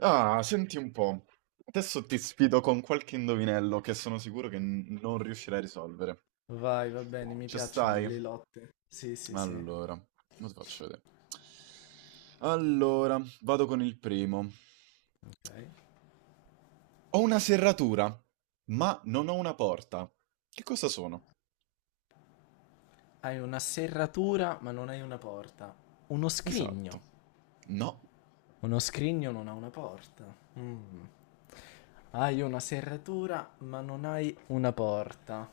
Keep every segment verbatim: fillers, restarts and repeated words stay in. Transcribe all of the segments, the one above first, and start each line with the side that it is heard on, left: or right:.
right: Ah, senti un po'. Adesso ti sfido con qualche indovinello che sono sicuro che n- non riuscirai a risolvere.
left: Vai, va bene, mi
right: Ci
left: piacciono
right: stai?
left: le lotte. Sì, sì, sì.
right: Allora, lo ti faccio vedere. Allora, vado con il primo.
left: Ok.
right: Ho una serratura, ma non ho una porta. Che cosa sono?
left: Hai una serratura, ma non hai una porta. Uno scrigno.
right: Esatto. No.
left: Uno scrigno non ha una porta. Mm. Hai una serratura, ma non hai una porta.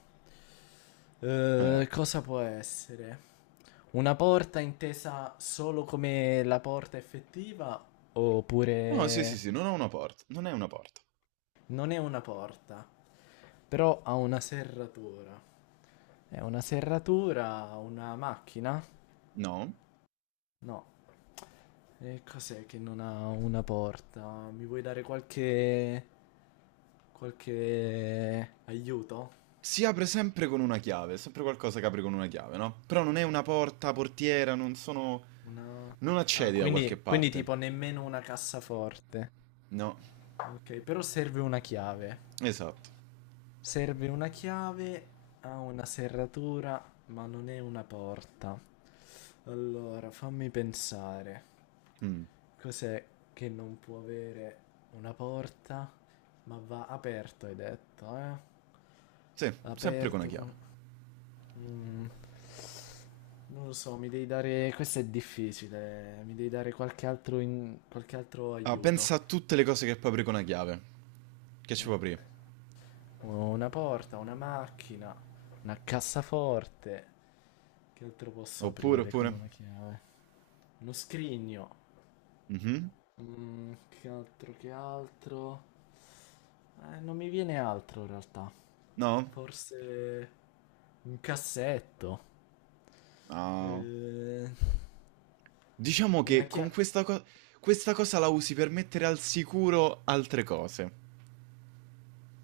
right: Eh.
left: Eh, cosa può essere? Una porta intesa solo come la porta effettiva,
right: No, sì, sì,
left: oppure
right: sì, non ho una porta. Non è una porta.
left: non è una porta, però ha una serratura. È una serratura, una macchina?
right: No.
left: No. E cos'è che non ha una porta? Mi vuoi dare qualche... qualche aiuto?
right: Si apre sempre con una chiave, è sempre qualcosa che apre con una chiave, no? Però non è una porta, portiera, non sono...
left: Una...
right: Non
left: Ah,
right: accedi da qualche
left: quindi, quindi
right: parte.
left: tipo nemmeno una cassaforte.
right: No,
left: Ok, però serve una chiave.
right: esatto.
left: Serve una chiave, ha una serratura, ma non è una porta. Allora, fammi pensare.
right: Mm.
left: Cos'è che non può avere una porta? Ma va aperto, hai detto, eh?
right: Sì, sempre con una
left: Aperto
right: chiave.
left: con... Mm. Non lo so, mi devi dare... Questo è difficile, mi devi dare qualche altro, in- qualche altro
right: Ah,
left: aiuto.
right: pensa a tutte le cose che puoi aprire con una chiave. Che ci puoi
left: Ok.
right: aprire?
left: Una porta, una macchina, una cassaforte. Che altro posso
right: Oppure,
left: aprire con
right: oppure...
left: una chiave? Uno scrigno.
right: Mhm.
left: Mm, che altro, che altro? Eh, non mi viene altro in realtà.
right: No?
left: Forse un cassetto.
right: No.
left: Eh,
right: Diciamo
left: una
right: che con
left: chiave.
right: questa cosa... Questa cosa la usi per mettere al sicuro altre cose.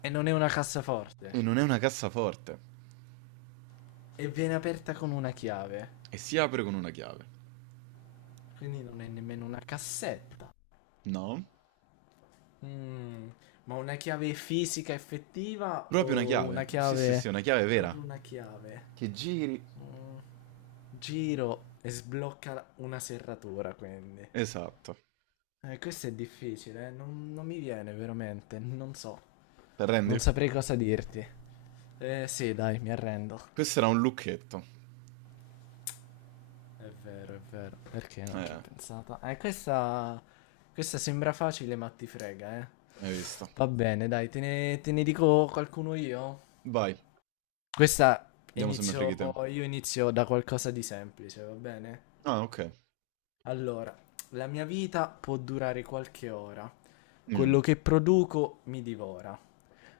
left: E non è una cassaforte.
right: E non è una cassaforte.
left: E viene aperta con una chiave.
right: E si apre con una chiave.
left: Quindi non è nemmeno una cassetta.
right: No?
left: Mm, ma una chiave fisica effettiva
right: Proprio una
left: o una
right: chiave. Sì, sì, sì,
left: chiave...
right: una chiave vera.
left: Proprio una chiave.
right: Che giri.
left: Mm, giro e sblocca la- una serratura, quindi.
right: Esatto.
left: Eh, questo è difficile, eh, non, non mi viene veramente, non so.
right: Te
left: Non
right: rendi?
left: saprei cosa dirti. Eh sì, dai, mi arrendo.
right: Questo era un lucchetto.
left: È vero, è vero. Perché non ci ho
right: Eh,
left: pensato? Eh, questa... questa sembra facile, ma ti frega, eh.
right: hai visto.
left: Va bene, dai, te ne, te ne dico qualcuno io.
right: Vai,
left: Questa
right: vediamo se mi freghi
left: inizio...
right: te.
left: io inizio da qualcosa di semplice, va bene?
right: Ah, ok.
left: Allora, la mia vita può durare qualche ora.
right: Mm.
left: Quello che produco mi divora.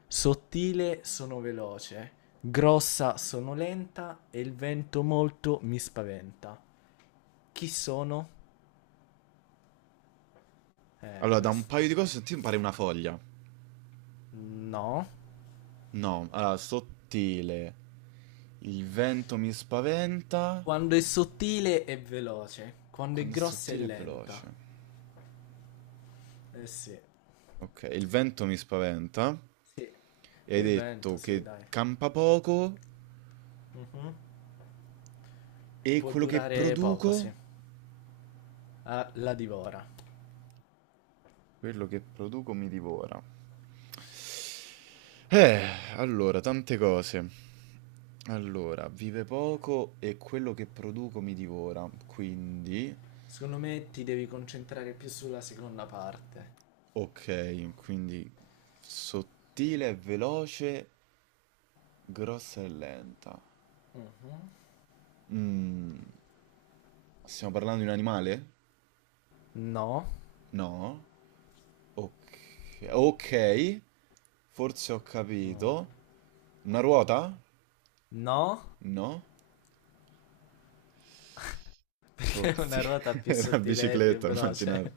left: Sottile sono veloce, grossa sono lenta e il vento molto mi spaventa. Chi sono? Eh,
right: Allora, da un
left: questa...
right: paio di cose ti pare una foglia.
left: No.
right: No, allora, sottile. Il vento mi spaventa.
left: Quando è sottile è veloce, quando è
right: Quando è
left: grossa è
right: sottile è
left: lenta.
right: veloce.
left: Eh sì.
right: Ok, il vento mi spaventa.
left: Sì.
right: E hai
left: Il
right: detto
left: vento,
right: che
left: sì, dai.
right: campa poco
left: Mhm.
right: e
left: Può
right: quello che
left: durare poco,
right: produco...
left: sì. Ah, la divora.
right: Quello che produco mi divora. Eh, allora, tante cose. Allora, vive poco e quello che produco mi divora. Quindi,
left: Secondo me ti devi concentrare più sulla seconda parte.
right: ok, quindi sottile e veloce, grossa e lenta.
left: Mhm.
right: Mm, stiamo parlando di un animale?
left: No.
right: No? Ok, ok, forse ho
left: Mm.
right: capito. Una ruota?
left: No.
right: No? Oh,
left: Perché
right: sì,
left: una ruota più
right: una
left: sottile e più
right: bicicletta, ho immaginato.
left: veloce.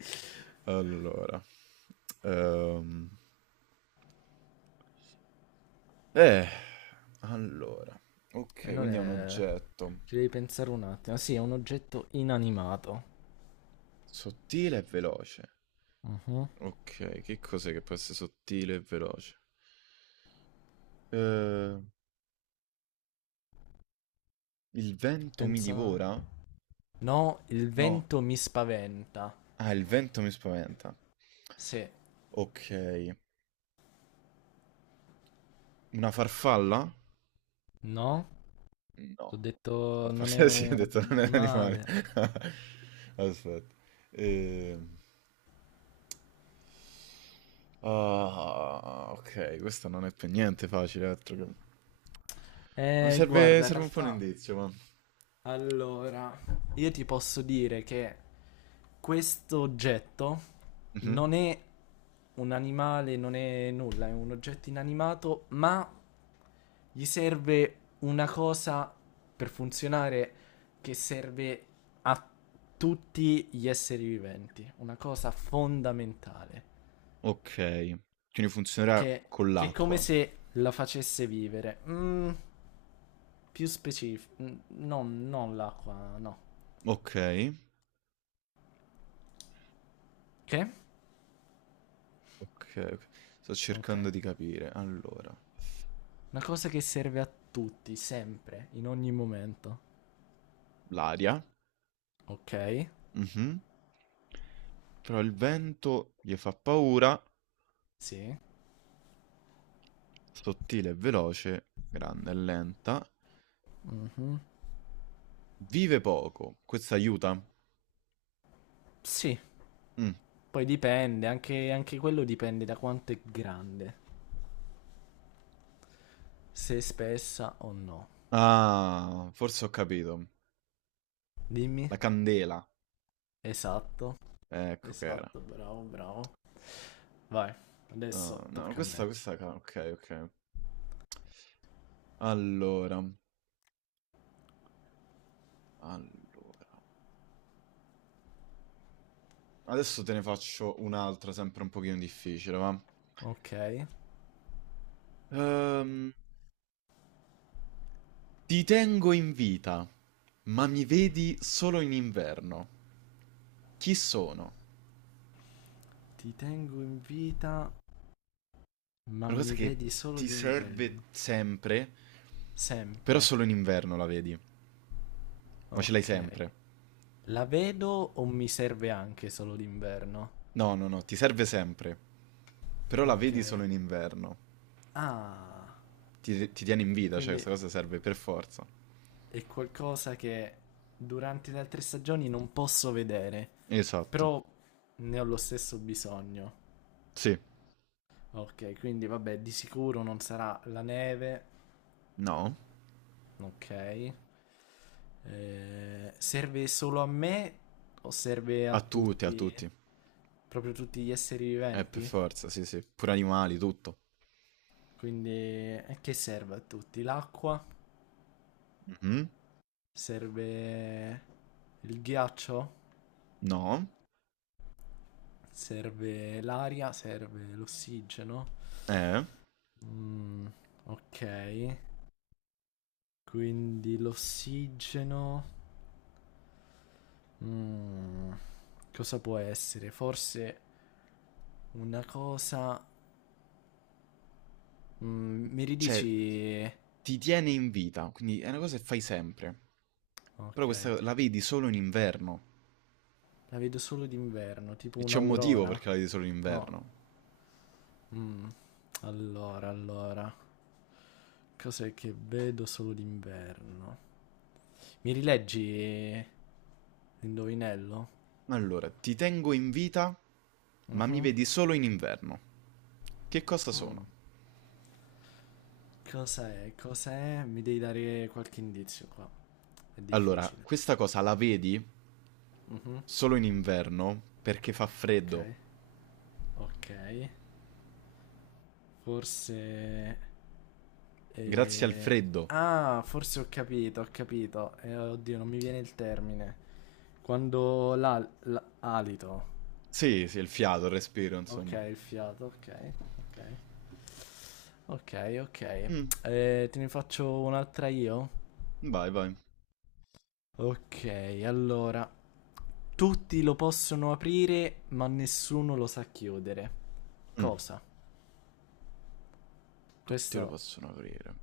right: Allora, ehm, eh, allora,
left: E
right: ok,
left: non
right: quindi è un
left: è...
right: oggetto
left: Ci devi pensare un attimo. Sì, è un oggetto inanimato.
right: sottile e veloce.
left: Mhm.
right: Ok, che cos'è che può essere sottile e veloce? Eh, il vento mi
left: Pensa...
right: divora?
left: No, il
right: No,
left: vento mi spaventa.
right: ah, il vento mi spaventa.
left: Sì.
right: Ok, una farfalla?
left: No? Ho
right: No, a
left: detto non
right: parte
left: è
right: sì, ho
left: un,
right: detto
left: un
right: non è un animale.
left: animale.
right: Aspetta. Ehm, Ah, ok, questo non è per niente facile. altro che- Mi
left: Eh,
right: serve,
left: guarda, in
right: serve un po' un
left: realtà
right: indizio, ma...
left: allora, io ti posso dire che questo oggetto non
right: Mhm.
left: è un animale, non è nulla, è un oggetto inanimato, ma gli serve una cosa per funzionare che serve a tutti gli esseri viventi, una cosa fondamentale,
right: Ok, quindi funzionerà
left: che,
right: con
left: che è come
right: l'acqua.
left: se la facesse vivere. Mm, più specifico, no, non l'acqua, no.
right: Ok,
left: Che?
right: ok, ok. Sto
left: Ok.
right: cercando di capire. Allora,
left: Una cosa che serve a tutti, sempre, in ogni momento.
right: l'aria.
left: Ok.
right: Mhm. Però il vento gli fa paura.
left: Sì.
right: Sottile e veloce, grande e lenta.
left: Mhm.
right: Vive poco, questo aiuta.
left: Sì.
right: Mm.
left: Poi dipende, anche, anche quello dipende da quanto è grande. Se è spessa o no.
right: Ah, forse ho capito.
left: Dimmi.
right: La candela,
left: Esatto.
right: ecco che era.
left: Esatto, bravo, bravo. Vai. Adesso
right: Ah, no,
left: tocca a me.
right: questa, questa, ca- ok, ok. Allora, allora. Adesso te ne faccio un'altra, sempre un pochino difficile, va?
left: Ok.
right: Ehm, ti tengo in vita, ma mi vedi solo in inverno. Chi sono?
left: Ti tengo in vita, ma
right: È una cosa
left: mi
right: che
left: vedi solo
right: ti serve
left: d'inverno.
right: sempre. Però
left: Sempre.
right: solo in inverno la vedi. Ma ce l'hai
left: Ok.
right: sempre.
left: La vedo o mi serve anche solo d'inverno?
right: No, no, no, ti serve sempre. Però la
left: Ok.
right: vedi solo in inverno.
left: Ah,
right: Ti, ti tiene in vita, cioè
left: quindi
right: questa cosa serve per forza.
left: è qualcosa che durante le altre stagioni non posso vedere,
right: Esatto.
left: però ne ho lo stesso bisogno.
right: Sì.
left: Ok, quindi vabbè, di sicuro non sarà la neve.
right: No.
left: Ok. Eh, serve solo a me o serve a
right: A tutti, a
left: tutti,
right: tutti.
left: proprio tutti gli esseri
right: Eh, per
left: viventi?
right: forza, sì, sì. Pure animali, tutto.
left: Quindi eh, che serve a tutti? L'acqua?
right: Mhm.
left: Serve il ghiaccio?
right: No.
left: Serve l'aria, serve l'ossigeno.
right: Eh.
left: Mm, ok. Quindi l'ossigeno. Mm, cosa può essere? Forse una cosa. Mm, mi
right: Cioè,
left: ridici.
right: ti tiene in vita. Quindi è una cosa che fai sempre. Però
left: Ok.
right: questa la vedi solo in inverno.
left: La vedo solo d'inverno, tipo
right: E c'è un motivo
left: un'aurora?
right: perché la vedi solo in
left: No.
right: inverno.
left: Mm, allora, allora. Cos'è che vedo solo d'inverno? Mi rileggi l'indovinello?
right: Allora, ti tengo in vita, ma mi
left: Mhm.
right: vedi solo in inverno. Che cosa sono?
left: Mm. Cos'è? Cos'è? Mi devi dare qualche indizio qua. È
right: Allora,
left: difficile.
right: questa cosa la vedi
left: Mhm.
right: solo in inverno perché fa
left: Ok.
right: freddo.
left: Ok. Forse...
right: Grazie al
left: eh,
right: freddo.
left: ah, forse ho capito, ho capito. Eh, oddio, non mi viene il termine. Quando l'al- l'alito.
right: Sì, sì, il fiato, il respiro,
left: Ok,
right: insomma.
left: il fiato, ok. Ok. Ok, ok.
right: Mm,
left: Eh, te ne faccio un'altra io?
right: vai, vai.
left: Ok, allora. Tutti lo possono aprire, ma nessuno lo sa chiudere.
right: Mm,
left: Cosa?
right: tutti lo
left: Questo,
right: possono aprire.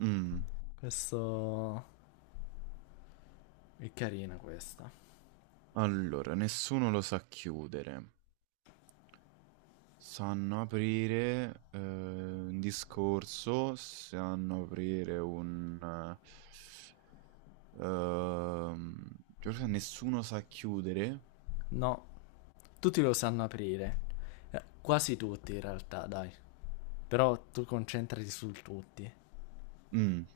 right: Mm,
left: questo è carina questa.
right: allora, nessuno lo sa chiudere. Sanno aprire eh, un discorso, sanno aprire un... eh, Ehm, Giorgia, nessuno sa chiudere.
left: No, tutti lo sanno aprire. Eh, quasi tutti in realtà, dai. Però tu concentrati sul tutti.
right: Mm,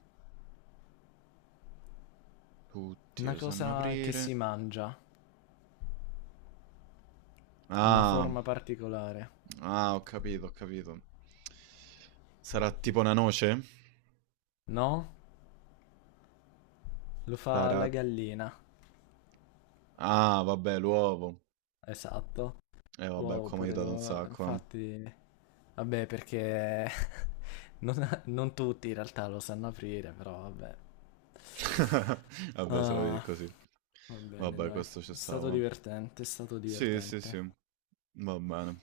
right: tutti
left: Una
right: lo sanno
left: cosa che si
right: aprire.
left: mangia, una
right: Ah,
left: forma particolare.
right: ah, ho capito, ho capito. Sarà tipo una noce?
left: No? Lo fa
right: Sarà...
left: la gallina.
right: Ah, vabbè, l'uovo.
left: Esatto.
right: Eh, vabbè,
left: Wow,
right: qua mi ha
left: pure
right: aiutato un
left: lo...
right: sacco, eh.
left: Infatti... Vabbè, perché Non, non tutti in realtà lo sanno aprire, però vabbè.
right: Vabbè, se la vedi
left: Ah,
right: così.
left: va bene,
right: Vabbè,
left: dai.
right: questo ci
left: È stato
right: stava.
left: divertente, è stato
right: Sì, sì, sì.
left: divertente.
right: Va bene.